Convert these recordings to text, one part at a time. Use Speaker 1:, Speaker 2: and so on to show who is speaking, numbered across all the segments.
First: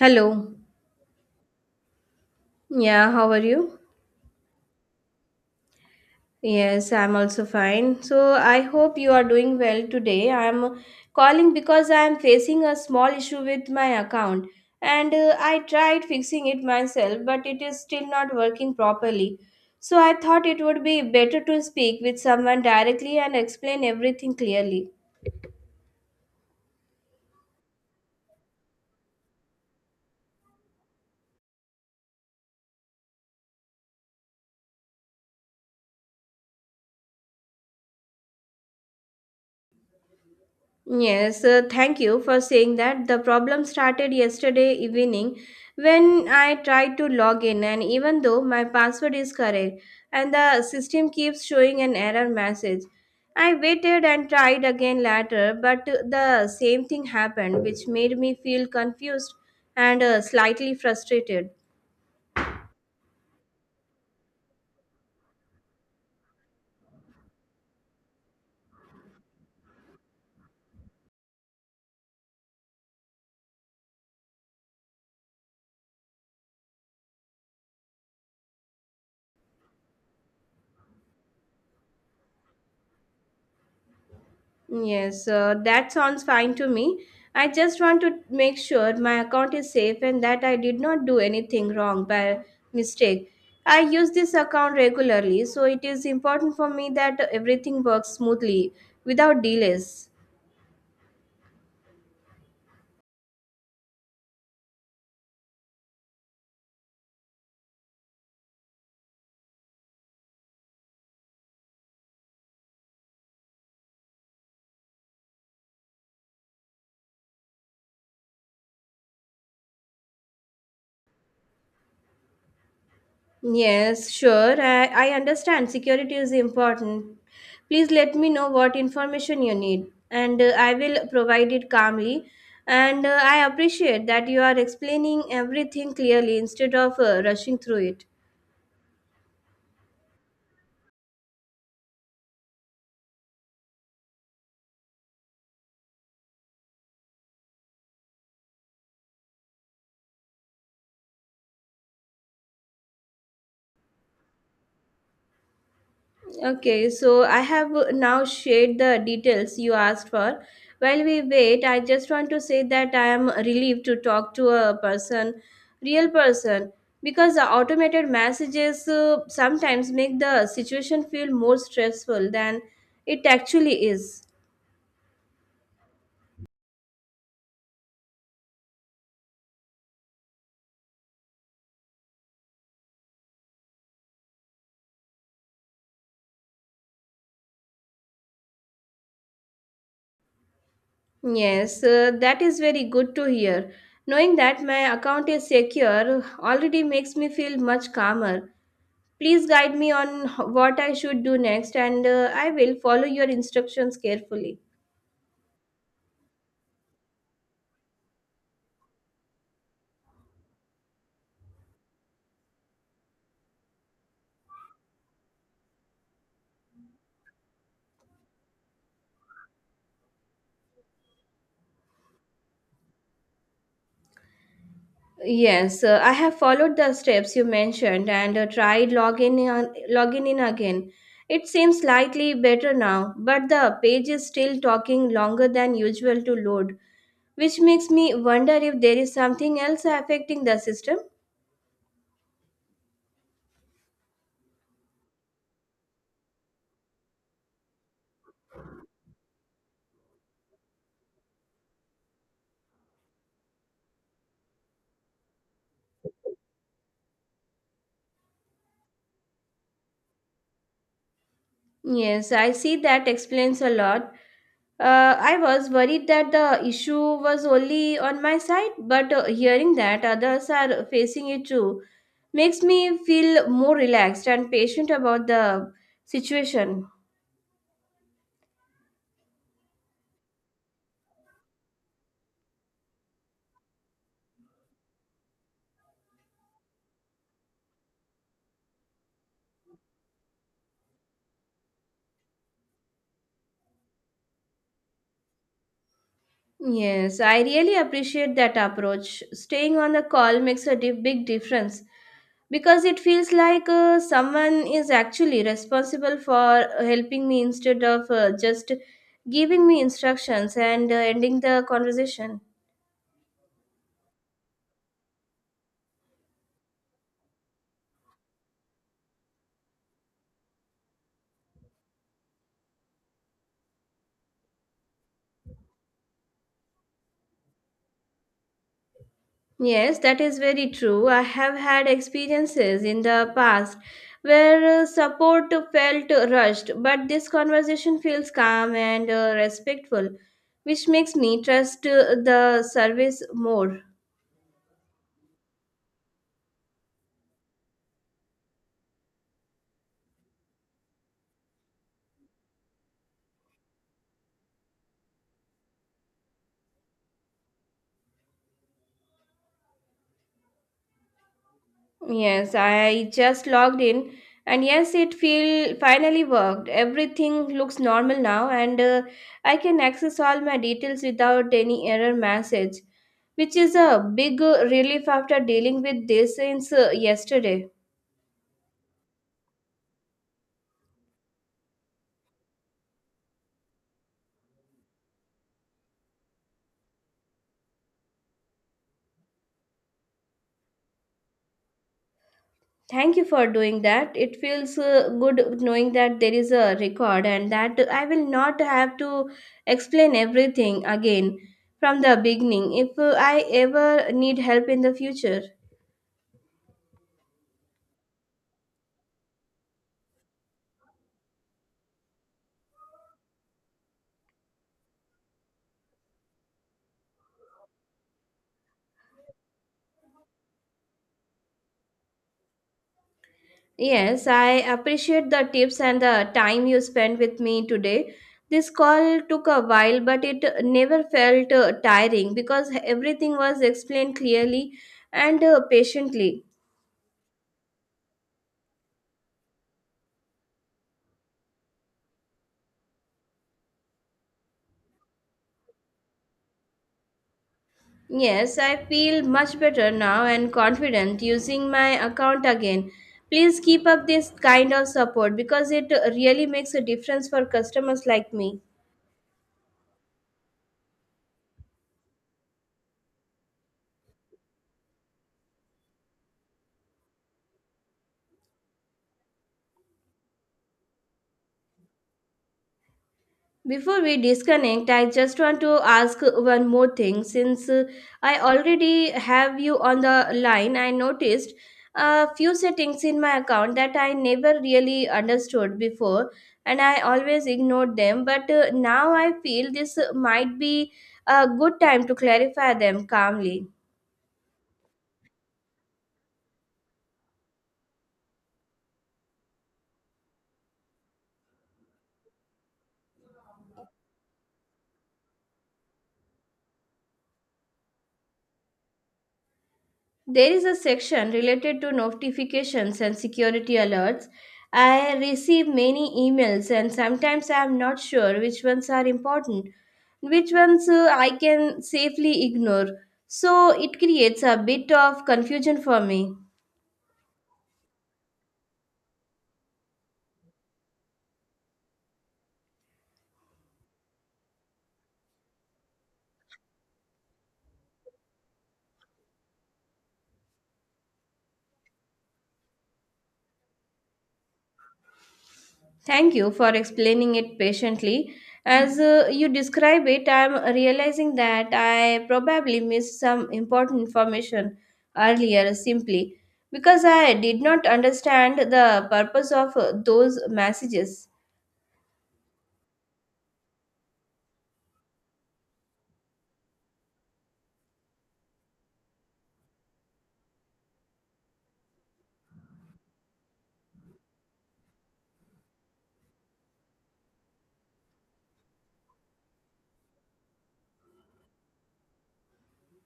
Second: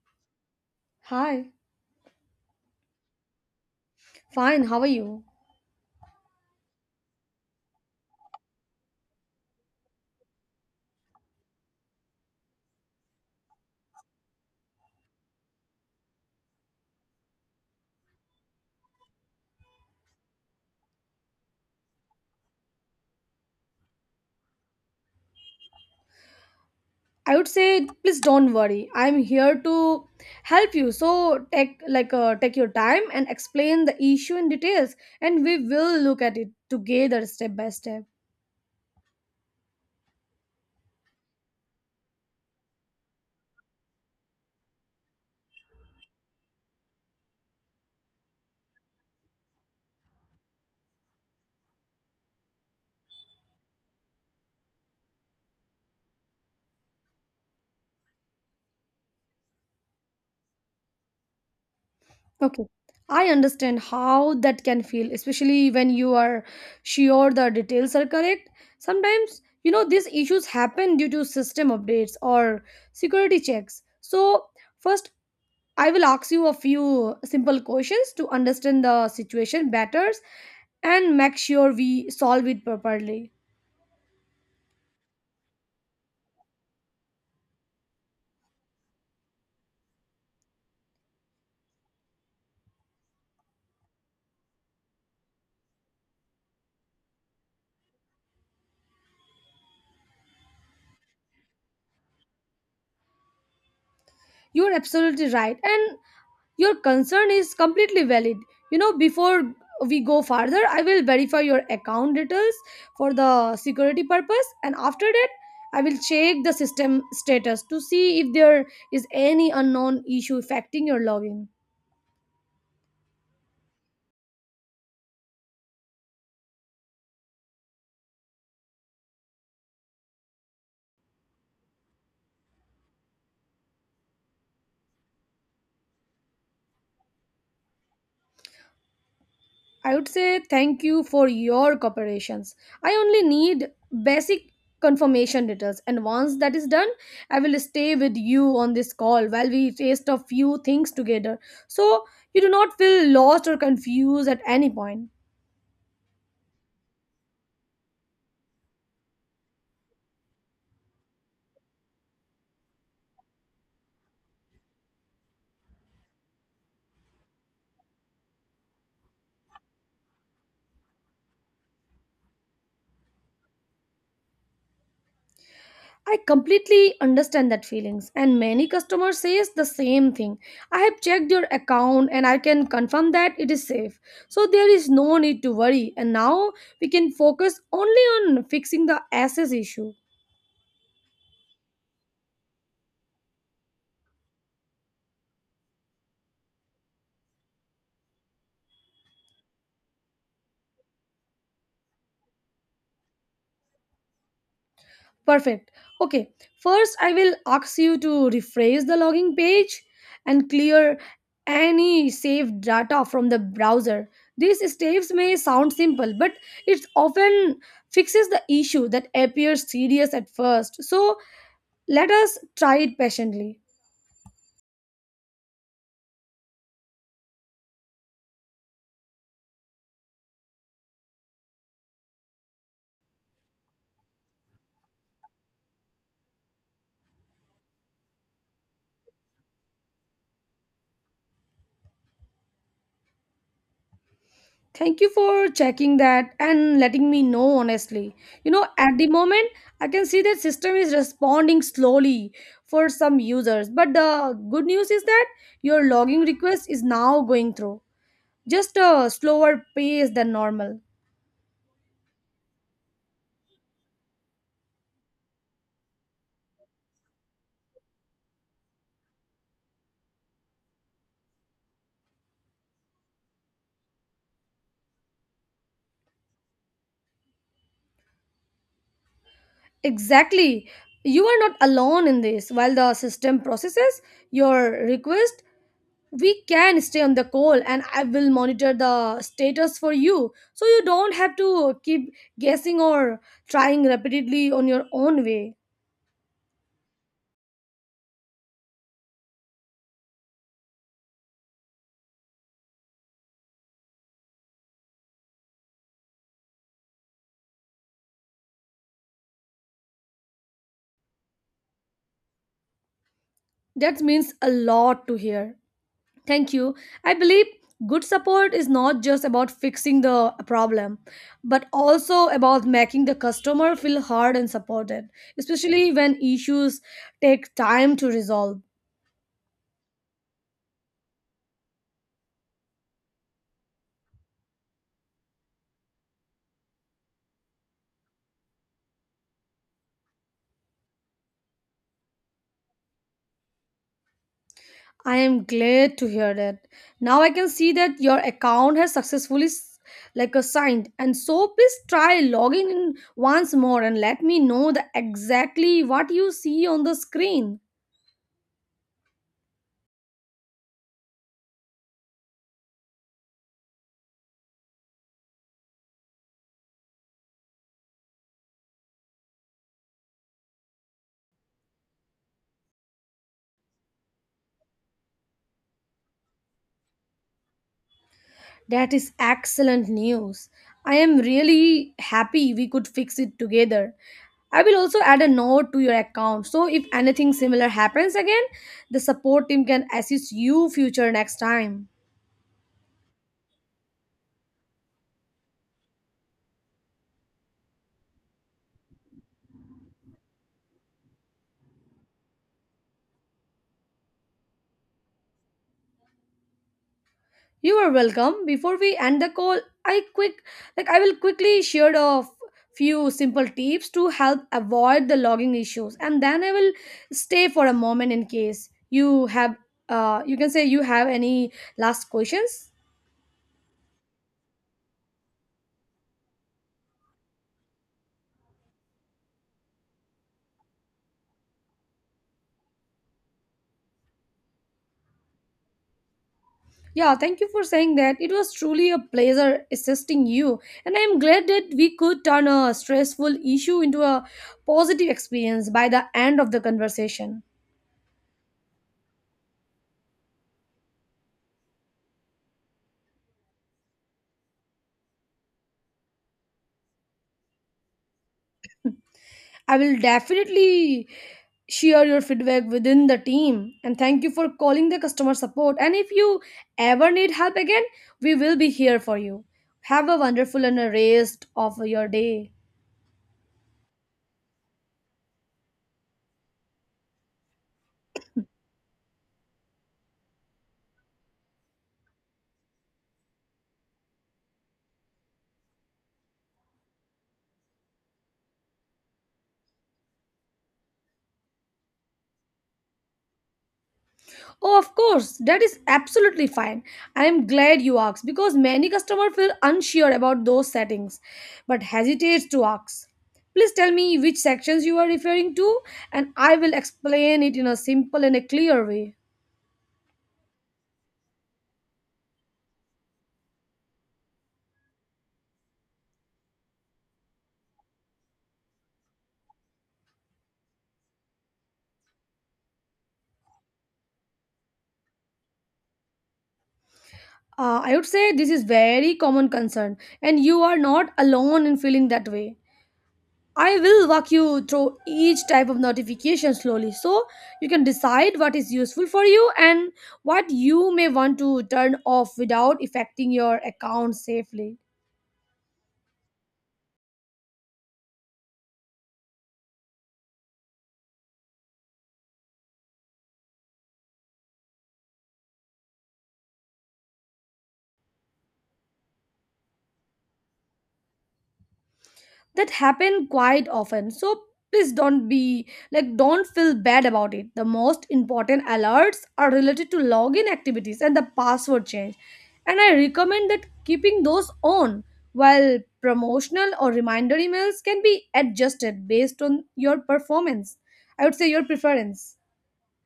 Speaker 1: Hello.
Speaker 2: Hi,
Speaker 1: Yeah, how are you?
Speaker 2: fine, how are you?
Speaker 1: Yes, I'm also fine. So, I hope you are doing well today. I'm calling because I'm facing a small issue with my account and I tried fixing it myself, but it is still not working properly. So, I thought it would be better to speak with someone directly and explain everything clearly.
Speaker 2: I would say please don't worry. I'm here to help you. So take take your time and explain the issue in details, and we will look at it together step by step.
Speaker 1: Yes, thank you for saying that. The problem started yesterday evening when I tried to log in, and even though my password is correct, and the system keeps showing an error message. I waited and tried again later, but the same thing happened, which made me feel confused and slightly frustrated.
Speaker 2: Okay. I understand how that can feel, especially when you are sure the details are correct. Sometimes, you know, these issues happen due to system updates or security checks. So, first I will ask you a few simple questions to understand the situation better and make sure we solve it properly.
Speaker 1: Yes, that sounds fine to me. I just want to make sure my account is safe and that I did not do anything wrong by mistake. I use this account regularly, so it is important for me that everything works smoothly without delays.
Speaker 2: You're absolutely right, and your concern is completely valid. You know, before we go further, I will verify your account details for the security purpose, and after that, I will check the system status to see if there is any unknown issue affecting your login.
Speaker 1: Yes, sure. I understand security is important. Please let me know what information you need, and I will provide it calmly. And I appreciate that you are explaining everything clearly instead of rushing through it.
Speaker 2: I would say thank you for your cooperations. I only need basic confirmation details, and once that is done, I will stay with you on this call while we taste a few things together so you do not feel lost or confused at any point.
Speaker 1: Okay, so I have now shared the details you asked for. While we wait, I just want to say that I am relieved to talk to a person, real person, because the automated messages sometimes make the situation feel more stressful than it actually is.
Speaker 2: I completely understand that feelings, and many customers says the same thing. I have checked your account and I can confirm that it is safe. So there is no need to worry, and now we can focus only on fixing the access issue.
Speaker 1: Yes, that is very good to hear. Knowing that my account is secure already makes me feel much calmer. Please guide me on what I should do next, and I will follow your instructions carefully.
Speaker 2: Perfect. Okay. First, I will ask you to rephrase the login page and clear any saved data from the browser. These steps may sound simple, but it often fixes the issue that appears serious at first. So, let us try it patiently.
Speaker 1: Yes, I have followed the steps you mentioned and tried logging in again. It seems slightly better now, but the page is still talking longer than usual to load, which makes me wonder if there is something else affecting the system.
Speaker 2: Thank you for checking that and letting me know honestly. You know, at the moment, I can see that system is responding slowly for some users. But the good news is that your logging request is now going through. Just a slower pace than normal.
Speaker 1: Yes, I see that explains a lot. I was worried that the issue was only on my side, but hearing that others are facing it too makes me feel more relaxed and patient about the situation.
Speaker 2: Exactly. You are not alone in this. While the system processes your request, we can stay on the call and I will monitor the status for you so you don't have to keep guessing or trying repeatedly on your own way.
Speaker 1: Yes, I really appreciate that approach. Staying on the call makes a big difference because it feels like someone is actually responsible for helping me instead of just giving me instructions and ending the conversation.
Speaker 2: That means a lot to hear. Thank you. I believe good support is not just about fixing the problem, but also about making the customer feel heard and supported, especially when issues take time to resolve.
Speaker 1: Yes, that is very true. I have had experiences in the past where support felt rushed, but this conversation feels calm and respectful, which makes me trust the service more.
Speaker 2: I am glad to hear that. Now I can see that your account has successfully signed, and so please try logging in once more and let me know the exactly what you see on the screen.
Speaker 1: Yes, I just logged in and yes, it feel finally worked. Everything looks normal now and I can access all my details without any error message, which is a big relief after dealing with this since yesterday.
Speaker 2: That is excellent news. I am really happy we could fix it together. I will also add a note to your account so if anything similar happens again, the support team can assist you future next time.
Speaker 1: Thank you for doing that. It feels good knowing that there is a record and that I will not have to explain everything again from the beginning if I ever need help in the future.
Speaker 2: You are welcome. Before we end the call, I quick I will quickly share a few simple tips to help avoid the logging issues, and then I will stay for a moment in case you have you can say you have any last questions.
Speaker 1: Yes, I appreciate the tips and the time you spent with me today. This call took a while, but it never felt tiring because everything was explained clearly and patiently.
Speaker 2: Yeah, thank you for saying that. It was truly a pleasure assisting you, and I'm glad that we could turn a stressful issue into a positive experience by the end of the conversation.
Speaker 1: Yes, I feel much better now and confident using my account again. Please keep up this kind of support because it really makes a difference for customers like me.
Speaker 2: I will definitely share your feedback within the team, and thank you for calling the customer support, and if you ever need help again, we will be here for you. Have a wonderful and a rest of your day.
Speaker 1: Before we disconnect, I just want to ask one more thing. Since I already have you on the line, I noticed a few settings in my account that I never really understood before, and I always ignored them. But now I feel this might be a good time to clarify them calmly.
Speaker 2: Oh, of course, that is absolutely fine. I am glad you asked because many customers feel unsure about those settings but hesitates to ask. Please tell me which sections you are referring to and I will explain it in a simple and a clear way.
Speaker 1: There is a section related to notifications and security alerts. I receive many emails, and sometimes I am not sure which ones are important, which ones I can safely ignore. So it creates a bit of confusion for me.
Speaker 2: I would say this is very common concern, and you are not alone in feeling that way. I will walk you through each type of notification slowly so you can decide what is useful for you and what you may want to turn off without affecting your account safely.
Speaker 1: Thank you for explaining it patiently. As you describe it, I'm realizing that I probably missed some important information earlier simply because I did not understand the purpose of those messages.
Speaker 2: That happen quite often, so please don't be like don't feel bad about it. The most important alerts are related to login activities and the password change, and I recommend that keeping those on, while promotional or reminder emails can be adjusted based on your performance, I would say your preference.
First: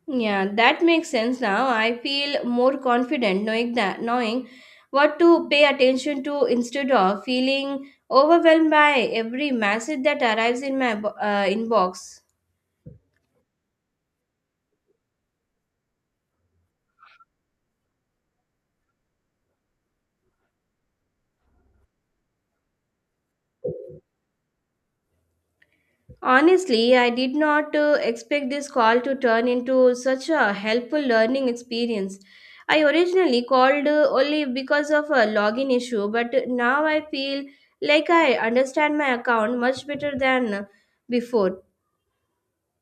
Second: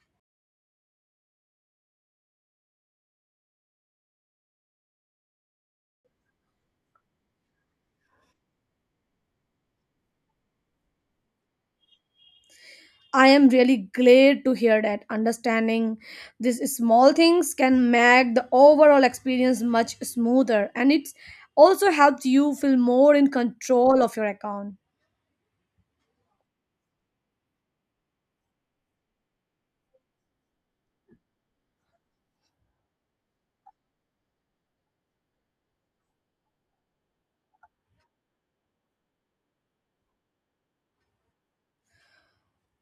Speaker 1: Yeah, that makes sense now. I feel more confident knowing what to pay attention to instead of feeling overwhelmed by every message that arrives in my inbox.
Speaker 2: I am really glad to hear that. Understanding these small things can make the overall experience much smoother, and it also helps you feel more in control of your account.
Speaker 1: Honestly, I did not expect this call to turn into such a helpful learning experience. I originally called only because of a login issue, but now I feel like I understand my account much better than before.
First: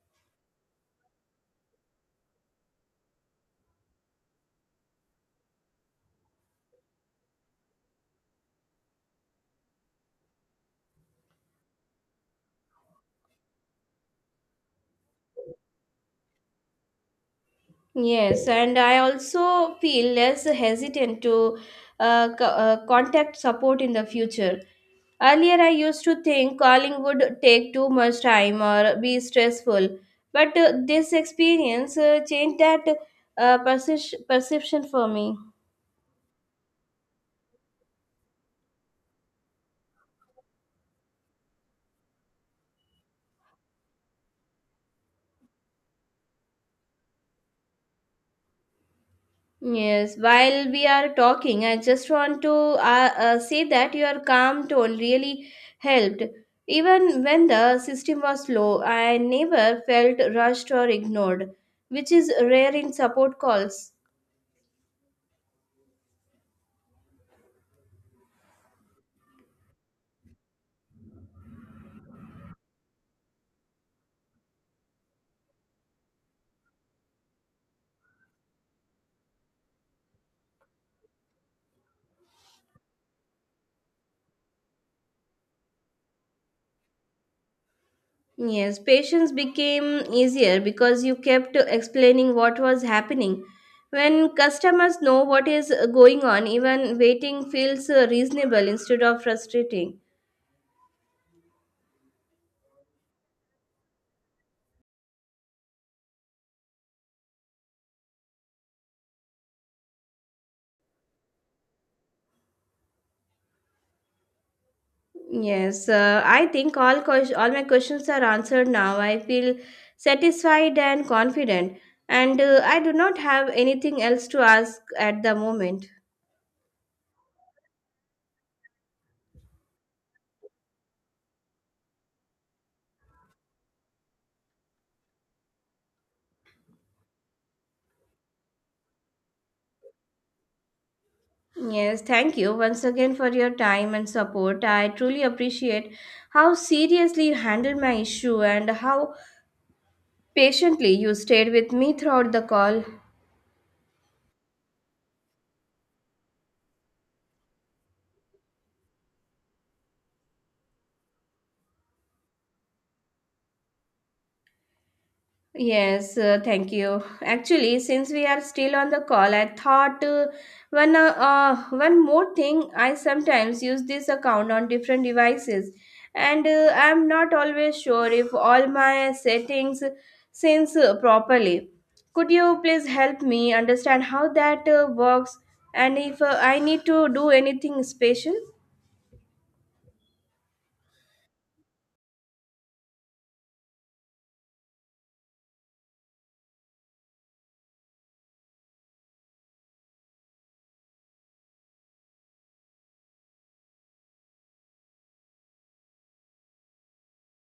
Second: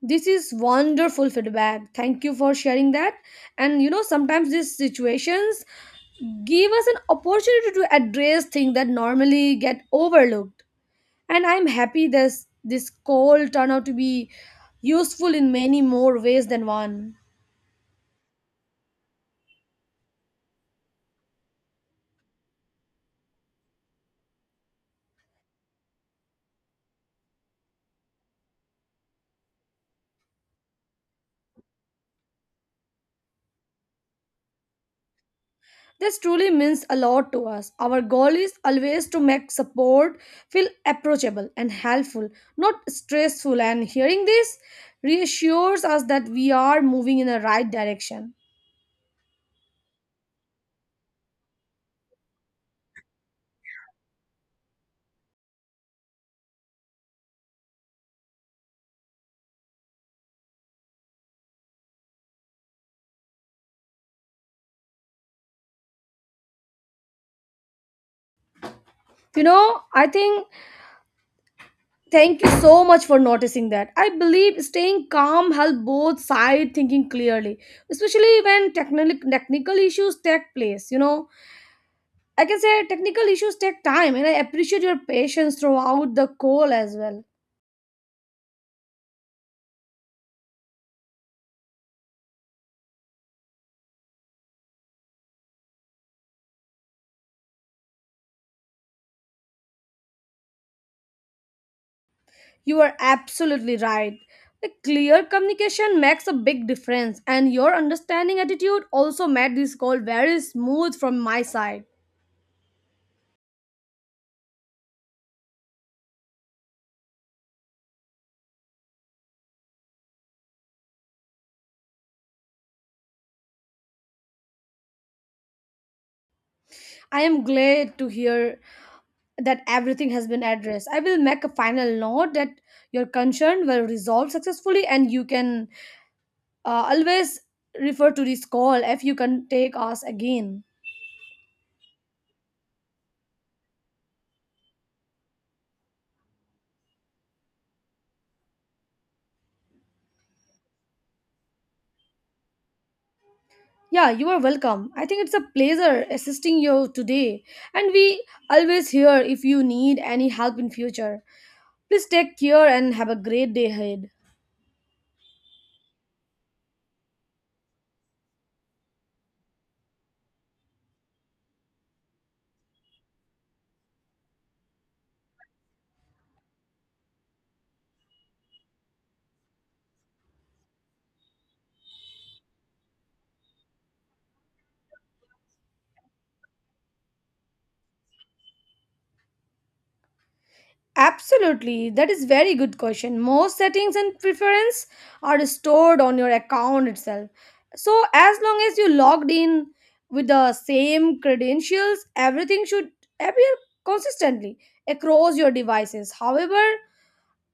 Speaker 2: This is wonderful feedback. Thank you for sharing that. And you know, sometimes these situations give us an opportunity to address things that normally get overlooked. And I'm happy this call turned out to be useful in many more ways than one.
Speaker 1: Yes, and I also feel less hesitant to contact support in the future. Earlier, I used to think calling would take too much time or be stressful, but this experience changed that perception for me.
Speaker 2: This truly means a lot to us. Our goal is always to make support feel approachable and helpful, not stressful. And hearing this reassures us that we are moving in the right direction.
Speaker 1: Yes, while we are talking, I just want to say that your calm tone really helped. Even when the system was slow, I never felt rushed or ignored, which is rare in support calls.
Speaker 2: You know, I think thank you so much for noticing that. I believe staying calm help both side thinking clearly, especially when technical issues take place. You know, I can say technical issues take time, and I appreciate your patience throughout the call as well.
Speaker 1: Yes, patience became easier because you kept explaining what was happening. When customers know what is going on, even waiting feels reasonable instead of frustrating.
Speaker 2: You are absolutely right. A clear communication makes a big difference, and your understanding attitude also made this call very smooth from my side.
Speaker 1: Yes, I think all my questions are answered now. I feel satisfied and confident, and I do not have anything else to ask at the moment.
Speaker 2: I am glad to hear that everything has been addressed. I will make a final note that your concern will resolve successfully, and you can always refer to this call if you can take us again.
Speaker 1: Yes, thank you once again for your time and support. I truly appreciate how seriously you handled my issue and how patiently you stayed with me throughout the call.
Speaker 2: Yeah, you are welcome. I think it's a pleasure assisting you today, and we always here if you need any help in future. Please take care and have a great day ahead.
Speaker 1: Yes, thank you. Actually, since we are still on the call, I thought one more thing. I sometimes use this account on different devices, and I'm not always sure if all my settings syncs properly. Could you please help me understand how that works, and if I need to do anything special?
Speaker 2: Absolutely, that is very good question. Most settings and preference are stored on your account itself. So as long as you logged in with the same credentials, everything should appear consistently across your devices. However,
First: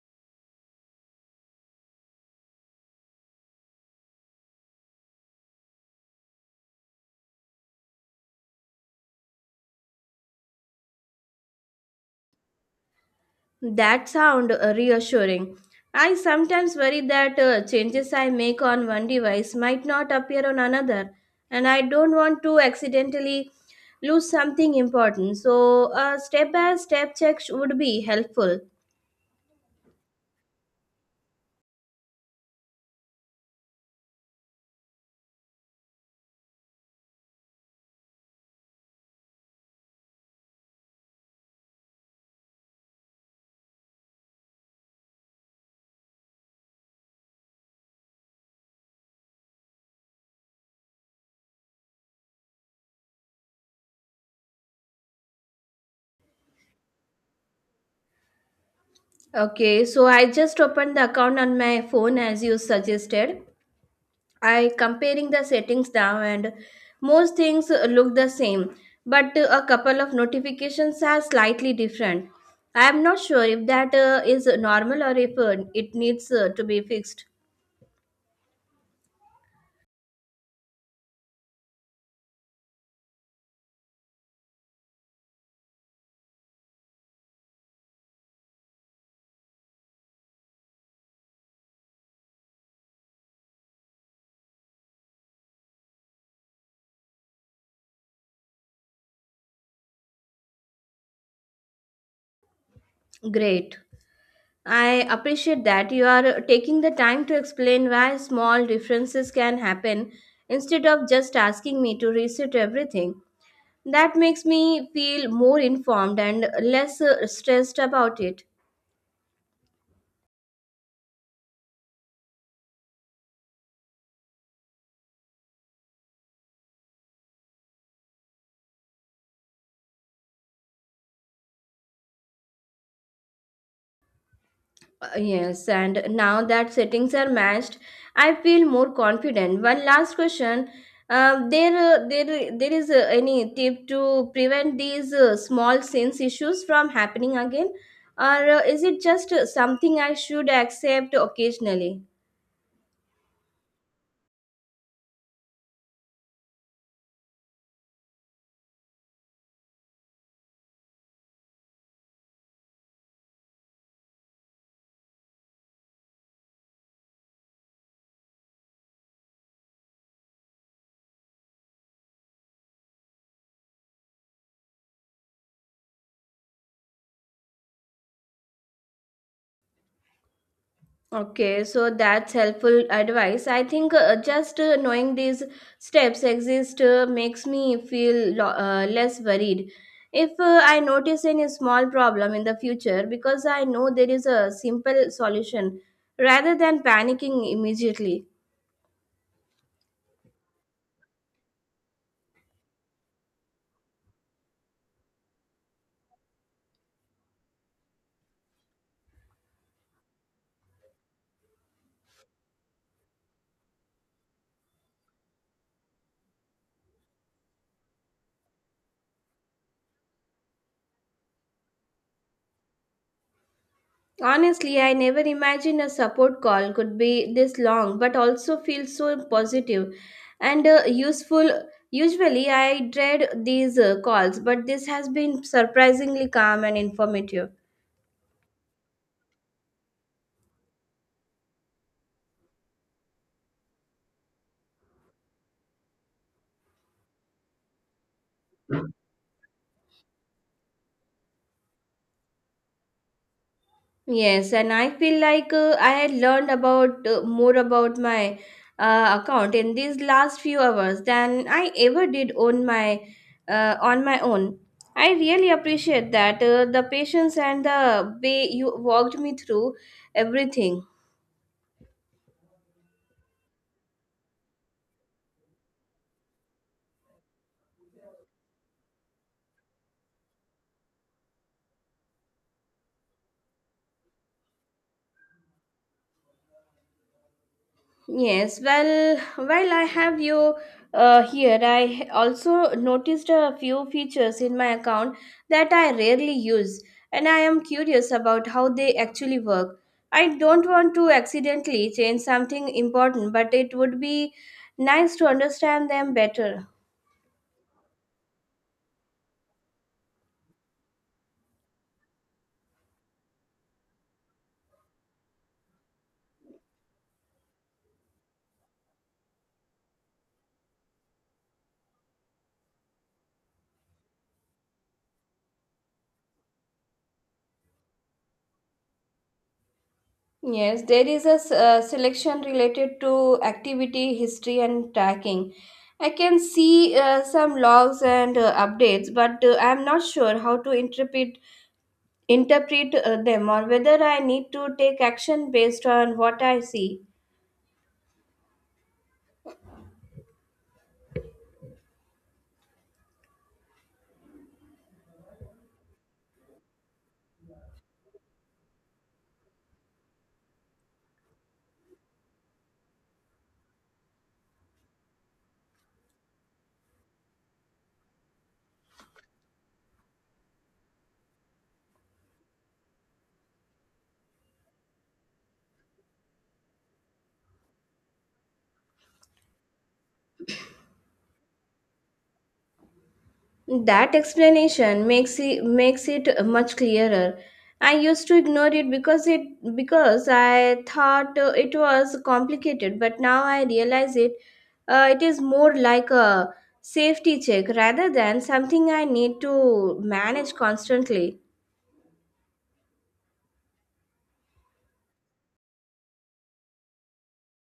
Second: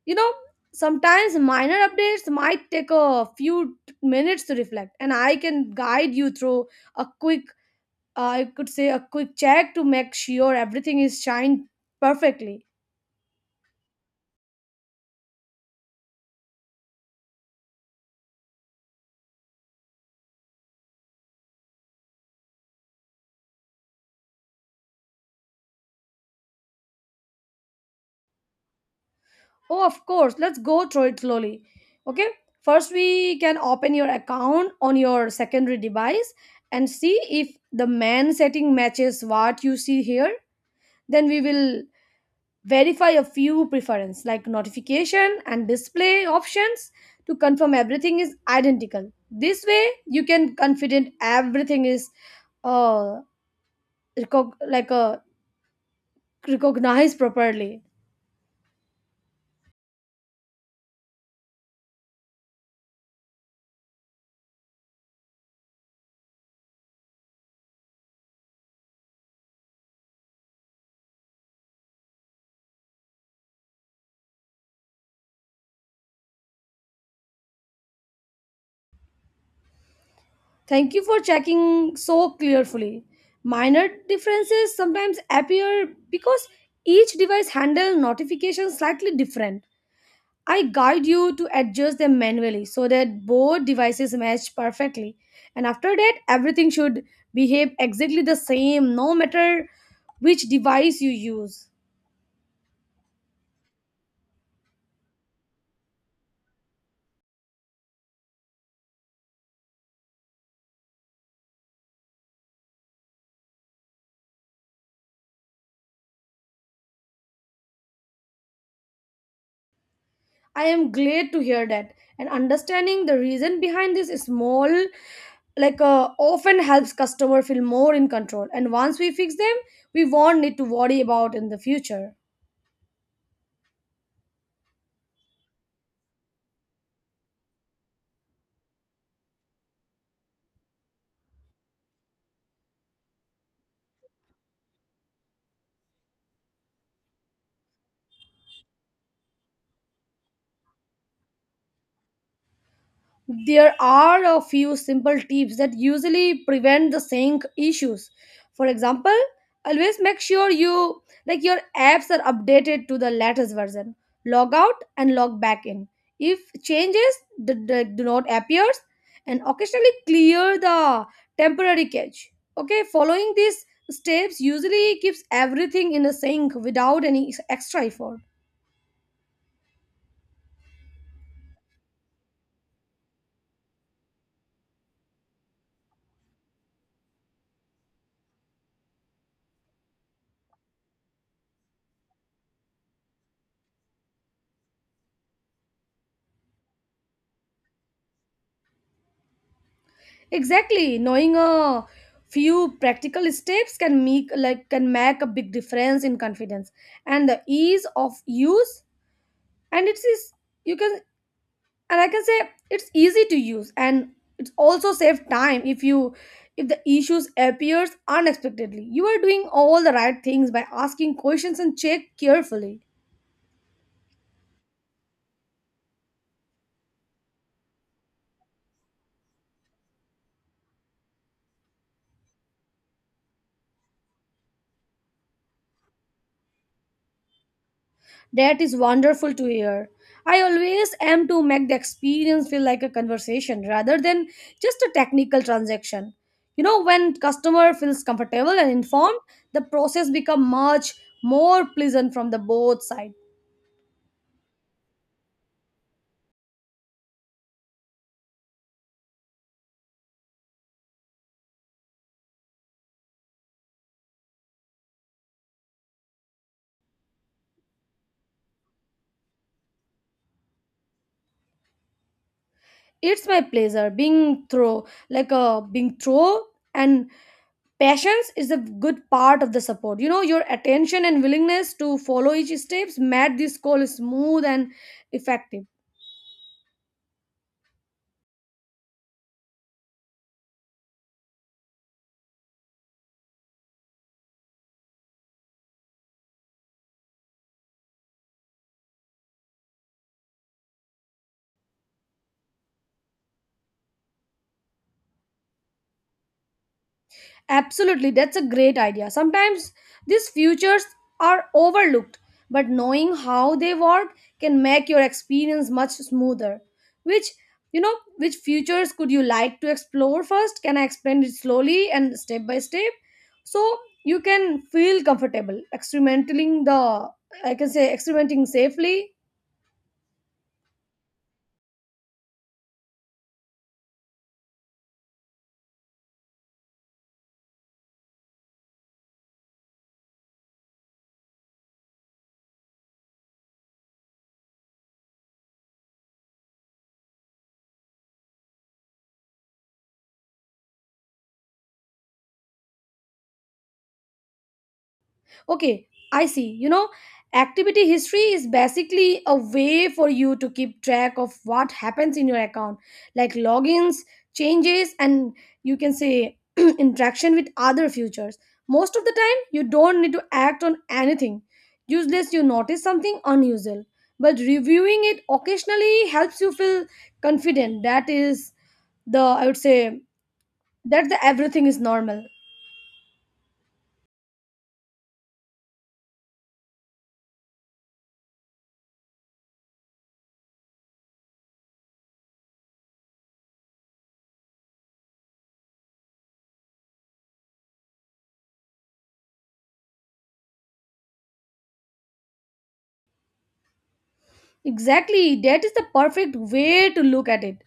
Speaker 2: you know, sometimes minor updates might take a few minutes to reflect, and I can guide you through a quick I could say a quick check to make sure everything is shined perfectly.
Speaker 1: That sound reassuring. I sometimes worry that changes I make on one device might not appear on another, and I don't want to accidentally lose something important. So, a step by step check would be helpful.
Speaker 2: Oh, of course. Let's go through it slowly. Okay. First, we can open your account on your secondary device and see if the man setting matches what you see here. Then we will verify a few preference like notification and display options to confirm everything is identical. This way, you can confident everything is uh, recog- like a recognized properly.
Speaker 1: Okay, so I just opened the account on my phone as you suggested. I comparing the settings now and most things look the same, but a couple of notifications are slightly different. I am not sure if that is normal or if it needs to be fixed.
Speaker 2: Thank you for checking so carefully. Minor differences sometimes appear because each device handles notifications slightly different. I guide you to adjust them manually so that both devices match perfectly. And after that, everything should behave exactly the same no matter which device you use.
Speaker 1: Great. I appreciate that you are taking the time to explain why small differences can happen instead of just asking me to reset everything. That makes me feel more informed and less stressed about it.
Speaker 2: I am glad to hear that. And understanding the reason behind this small like often helps customer feel more in control, and once we fix them, we won't need to worry about in the future.
Speaker 1: Yes, and now that settings are matched, I feel more confident. One last question. There is any tip to prevent these small sins issues from happening again, or is it just something I should accept occasionally?
Speaker 2: There are a few simple tips that usually prevent the sync issues. For example, always make sure your apps are updated to the latest version. Log out and log back in. If changes do not appear, and occasionally clear the temporary cache. Okay, following these steps usually keeps everything in a sync without any extra effort.
Speaker 1: Okay, so that's helpful advice. I think just knowing these steps exist makes me feel less worried. If I notice any small problem in the future, because I know there is a simple solution rather than panicking immediately.
Speaker 2: Exactly. Knowing a few practical steps can make a big difference in confidence and the ease of use, and it is you can and I can say it's easy to use, and it's also save time if you if the issues appears unexpectedly. You are doing all the right things by asking questions and check carefully.
Speaker 1: Honestly, I never imagined a support call could be this long, but also feels so positive and useful. Usually, I dread these calls, but this has been surprisingly calm and informative.
Speaker 2: That is wonderful to hear. I always am to make the experience feel like a conversation rather than just a technical transaction. You know, when customer feels comfortable and informed, the process become much more pleasant from the both side.
Speaker 1: Yes, and I feel like I had learned about more about my account in these last few hours than I ever did on my own. I really appreciate that the patience and the way you walked me through everything.
Speaker 2: It's my pleasure being through, and patience is a good part of the support. You know, your attention and willingness to follow each steps made this call smooth and effective.
Speaker 1: Yes, well, while I have you here, I also noticed a few features in my account that I rarely use, and I am curious about how they actually work. I don't want to accidentally change something important, but it would be nice to understand them better.
Speaker 2: Absolutely, that's a great idea. Sometimes these futures are overlooked, but knowing how they work can make your experience much smoother. Which, you know, which futures could you like to explore first? Can I explain it slowly and step by step? So you can feel comfortable experimenting the I can say experimenting safely.
Speaker 1: Yes, there is a selection related to activity, history, and tracking. I can see some logs and updates, but I'm not sure how to interpret interpret them or whether I need to take action based on what I see.
Speaker 2: Okay, I see. You know, activity history is basically a way for you to keep track of what happens in your account, like logins, changes, and you can say interaction with other futures. Most of the time, you don't need to act on anything, useless you notice something unusual. But reviewing it occasionally helps you feel confident. That is the, I would say, that the everything is normal.
Speaker 1: That explanation makes it much clearer. I used to ignore it because I thought it was complicated, but now I realize it. It is more like a safety check rather than something I need to manage constantly.
Speaker 2: Exactly, that is the perfect way to look at it.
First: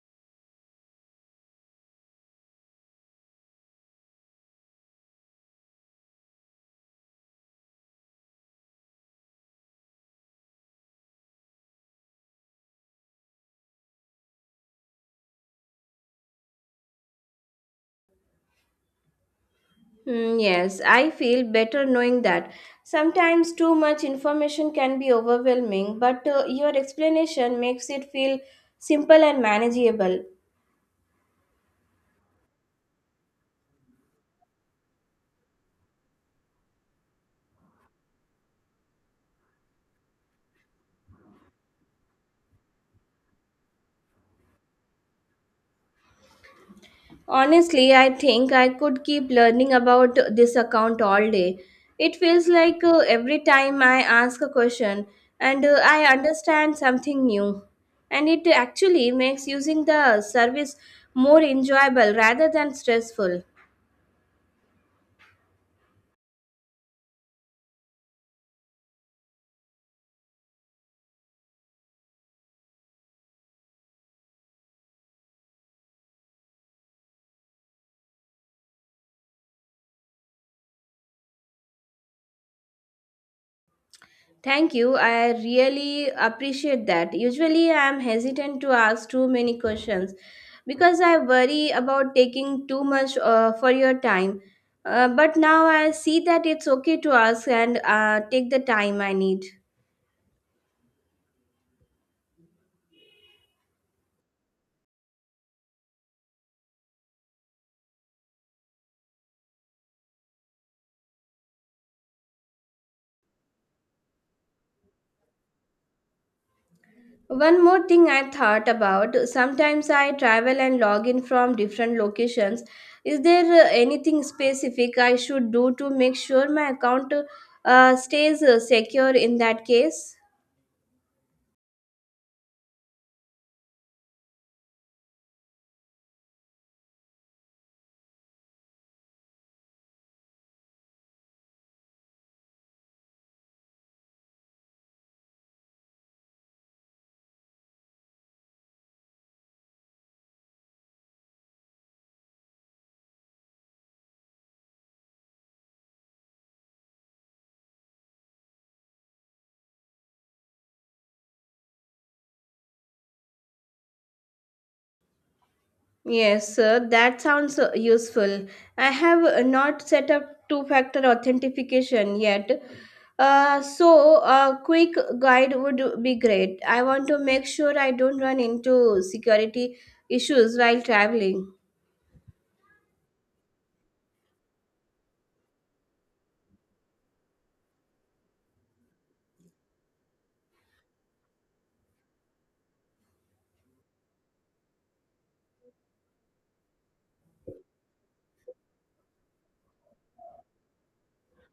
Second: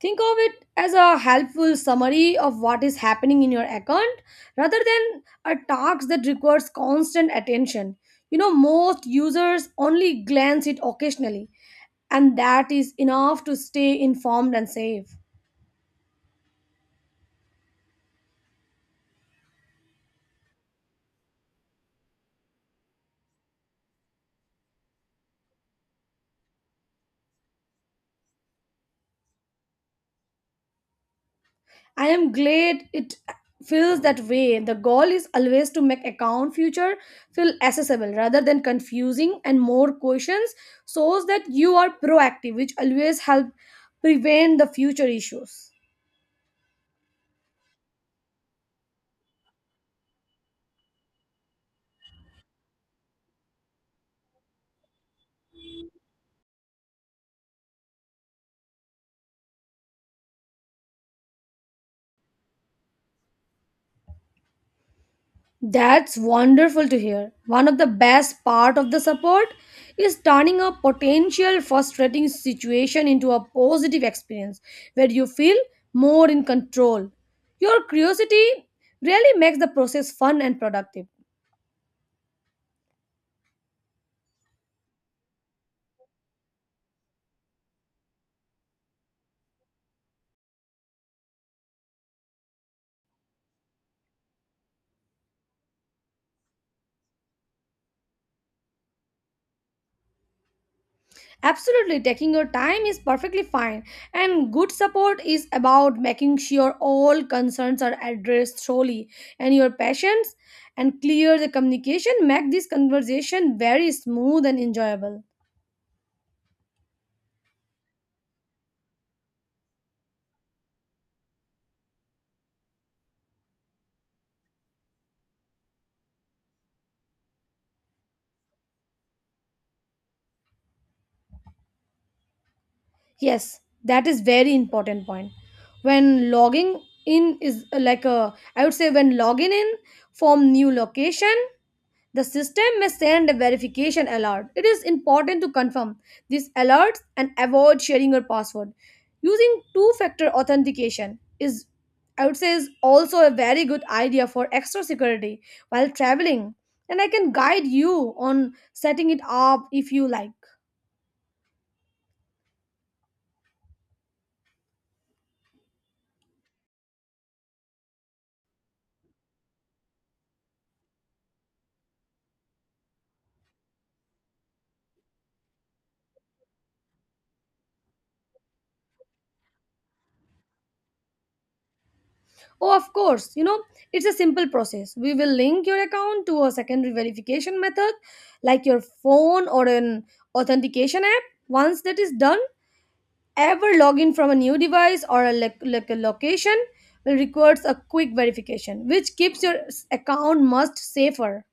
Speaker 2: Think of it as a helpful summary of what is happening in your account rather than a task that requires constant attention. You know, most users only glance it occasionally, and that is enough to stay informed and safe.
Speaker 1: Mm, yes, I feel better knowing that. Sometimes too much information can be overwhelming, but your explanation makes it feel simple and manageable.
Speaker 2: I am glad it feels that way. The goal is always to make account future feel accessible rather than confusing, and more questions so that you are proactive, which always help prevent the future issues.
Speaker 1: Honestly, I think I could keep learning about this account all day. It feels like every time I ask a question and I understand something new. And it actually makes using the service more enjoyable rather than stressful.
Speaker 2: That's wonderful to hear. One of the best part of the support is turning a potential frustrating situation into a positive experience where you feel more in control. Your curiosity really makes the process fun and productive.
Speaker 1: Thank you. I really appreciate that. Usually, I am hesitant to ask too many questions because I worry about taking too much for your time. But now I see that it's okay to ask and take the time I need.
Speaker 2: Absolutely, taking your time is perfectly fine, and good support is about making sure all concerns are addressed thoroughly, and your patience, and clear the communication make this conversation very smooth and enjoyable.
Speaker 1: One more thing I thought about sometimes I travel and log in from different locations. Is there anything specific I should do to make sure my account stays secure in that case?
Speaker 2: Yes, that is very important point. When logging in is like a, I would say when logging in from new location, the system may send a verification alert. It is important to confirm these alerts and avoid sharing your password. Using two-factor authentication is, I would say, is also a very good idea for extra security while traveling. And I can guide you on setting it up if you like.
Speaker 1: Yes, that sounds useful. I have not set up two factor authentication yet. So, a quick guide would be great. I want to make sure I don't run into security issues while traveling.
Speaker 2: Oh, of course. You know, it's a simple process. We will link your account to a secondary verification method like your phone or an authentication app. Once that is done, ever login from a new device or a location will requires a quick verification, which keeps your account much safer.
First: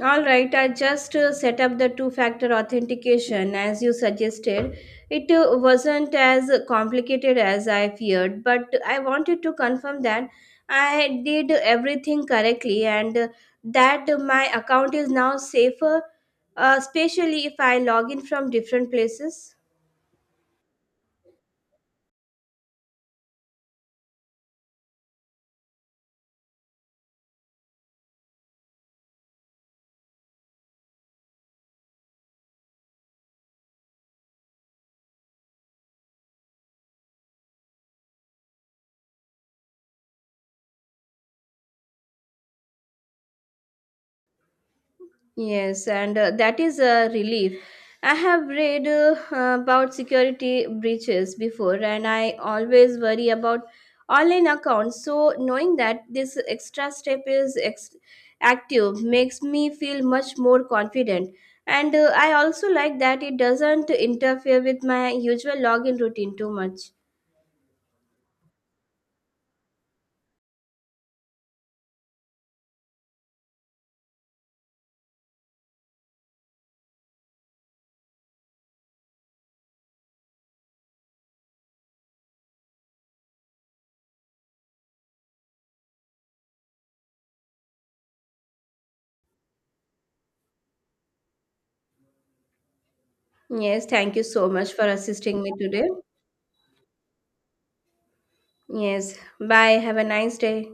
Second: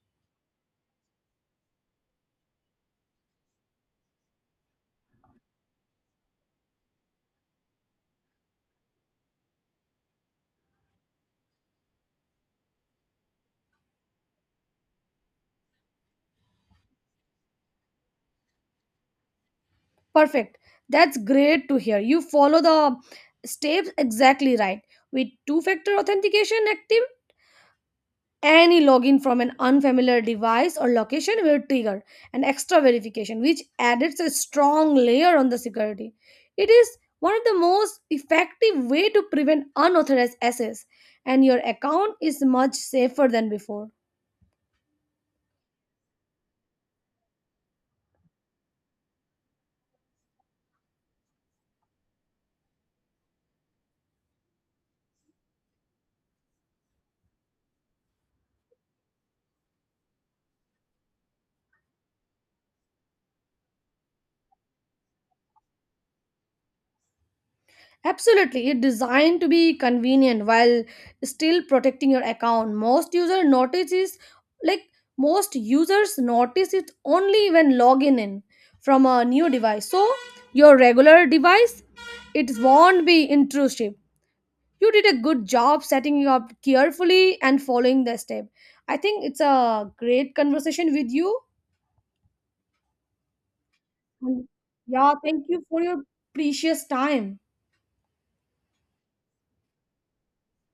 Speaker 1: All right, I just set up the two factor authentication as you suggested. It wasn't as complicated as I feared, but I wanted to confirm that I did everything correctly and that my account is now safer, especially if I log in from different places.
Speaker 2: Perfect. That's great to hear. You follow the steps exactly right. With two factor authentication active, any login from an unfamiliar device or location will trigger an extra verification, which adds a strong layer on the security. It is one of the most effective way to prevent unauthorized access, and your account is much safer than before.
Speaker 1: Yes, and that is a relief. I have read about security breaches before, and I always worry about online accounts. So, knowing that this extra step is active makes me feel much more confident. And I also like that it doesn't interfere with my usual login routine too much.
Speaker 2: Absolutely, it's designed to be convenient while still protecting your account. Like Most users notice it only when logging in from a new device. So your regular device it won't be intrusive. You did a good job setting it up carefully and following the step. I think it's a great conversation with you.
Speaker 1: Yes, thank you
Speaker 2: And
Speaker 1: so much for
Speaker 2: yeah,
Speaker 1: assisting
Speaker 2: thank
Speaker 1: me
Speaker 2: you for
Speaker 1: today.
Speaker 2: your precious time.
Speaker 1: Yes, bye. Have a nice day.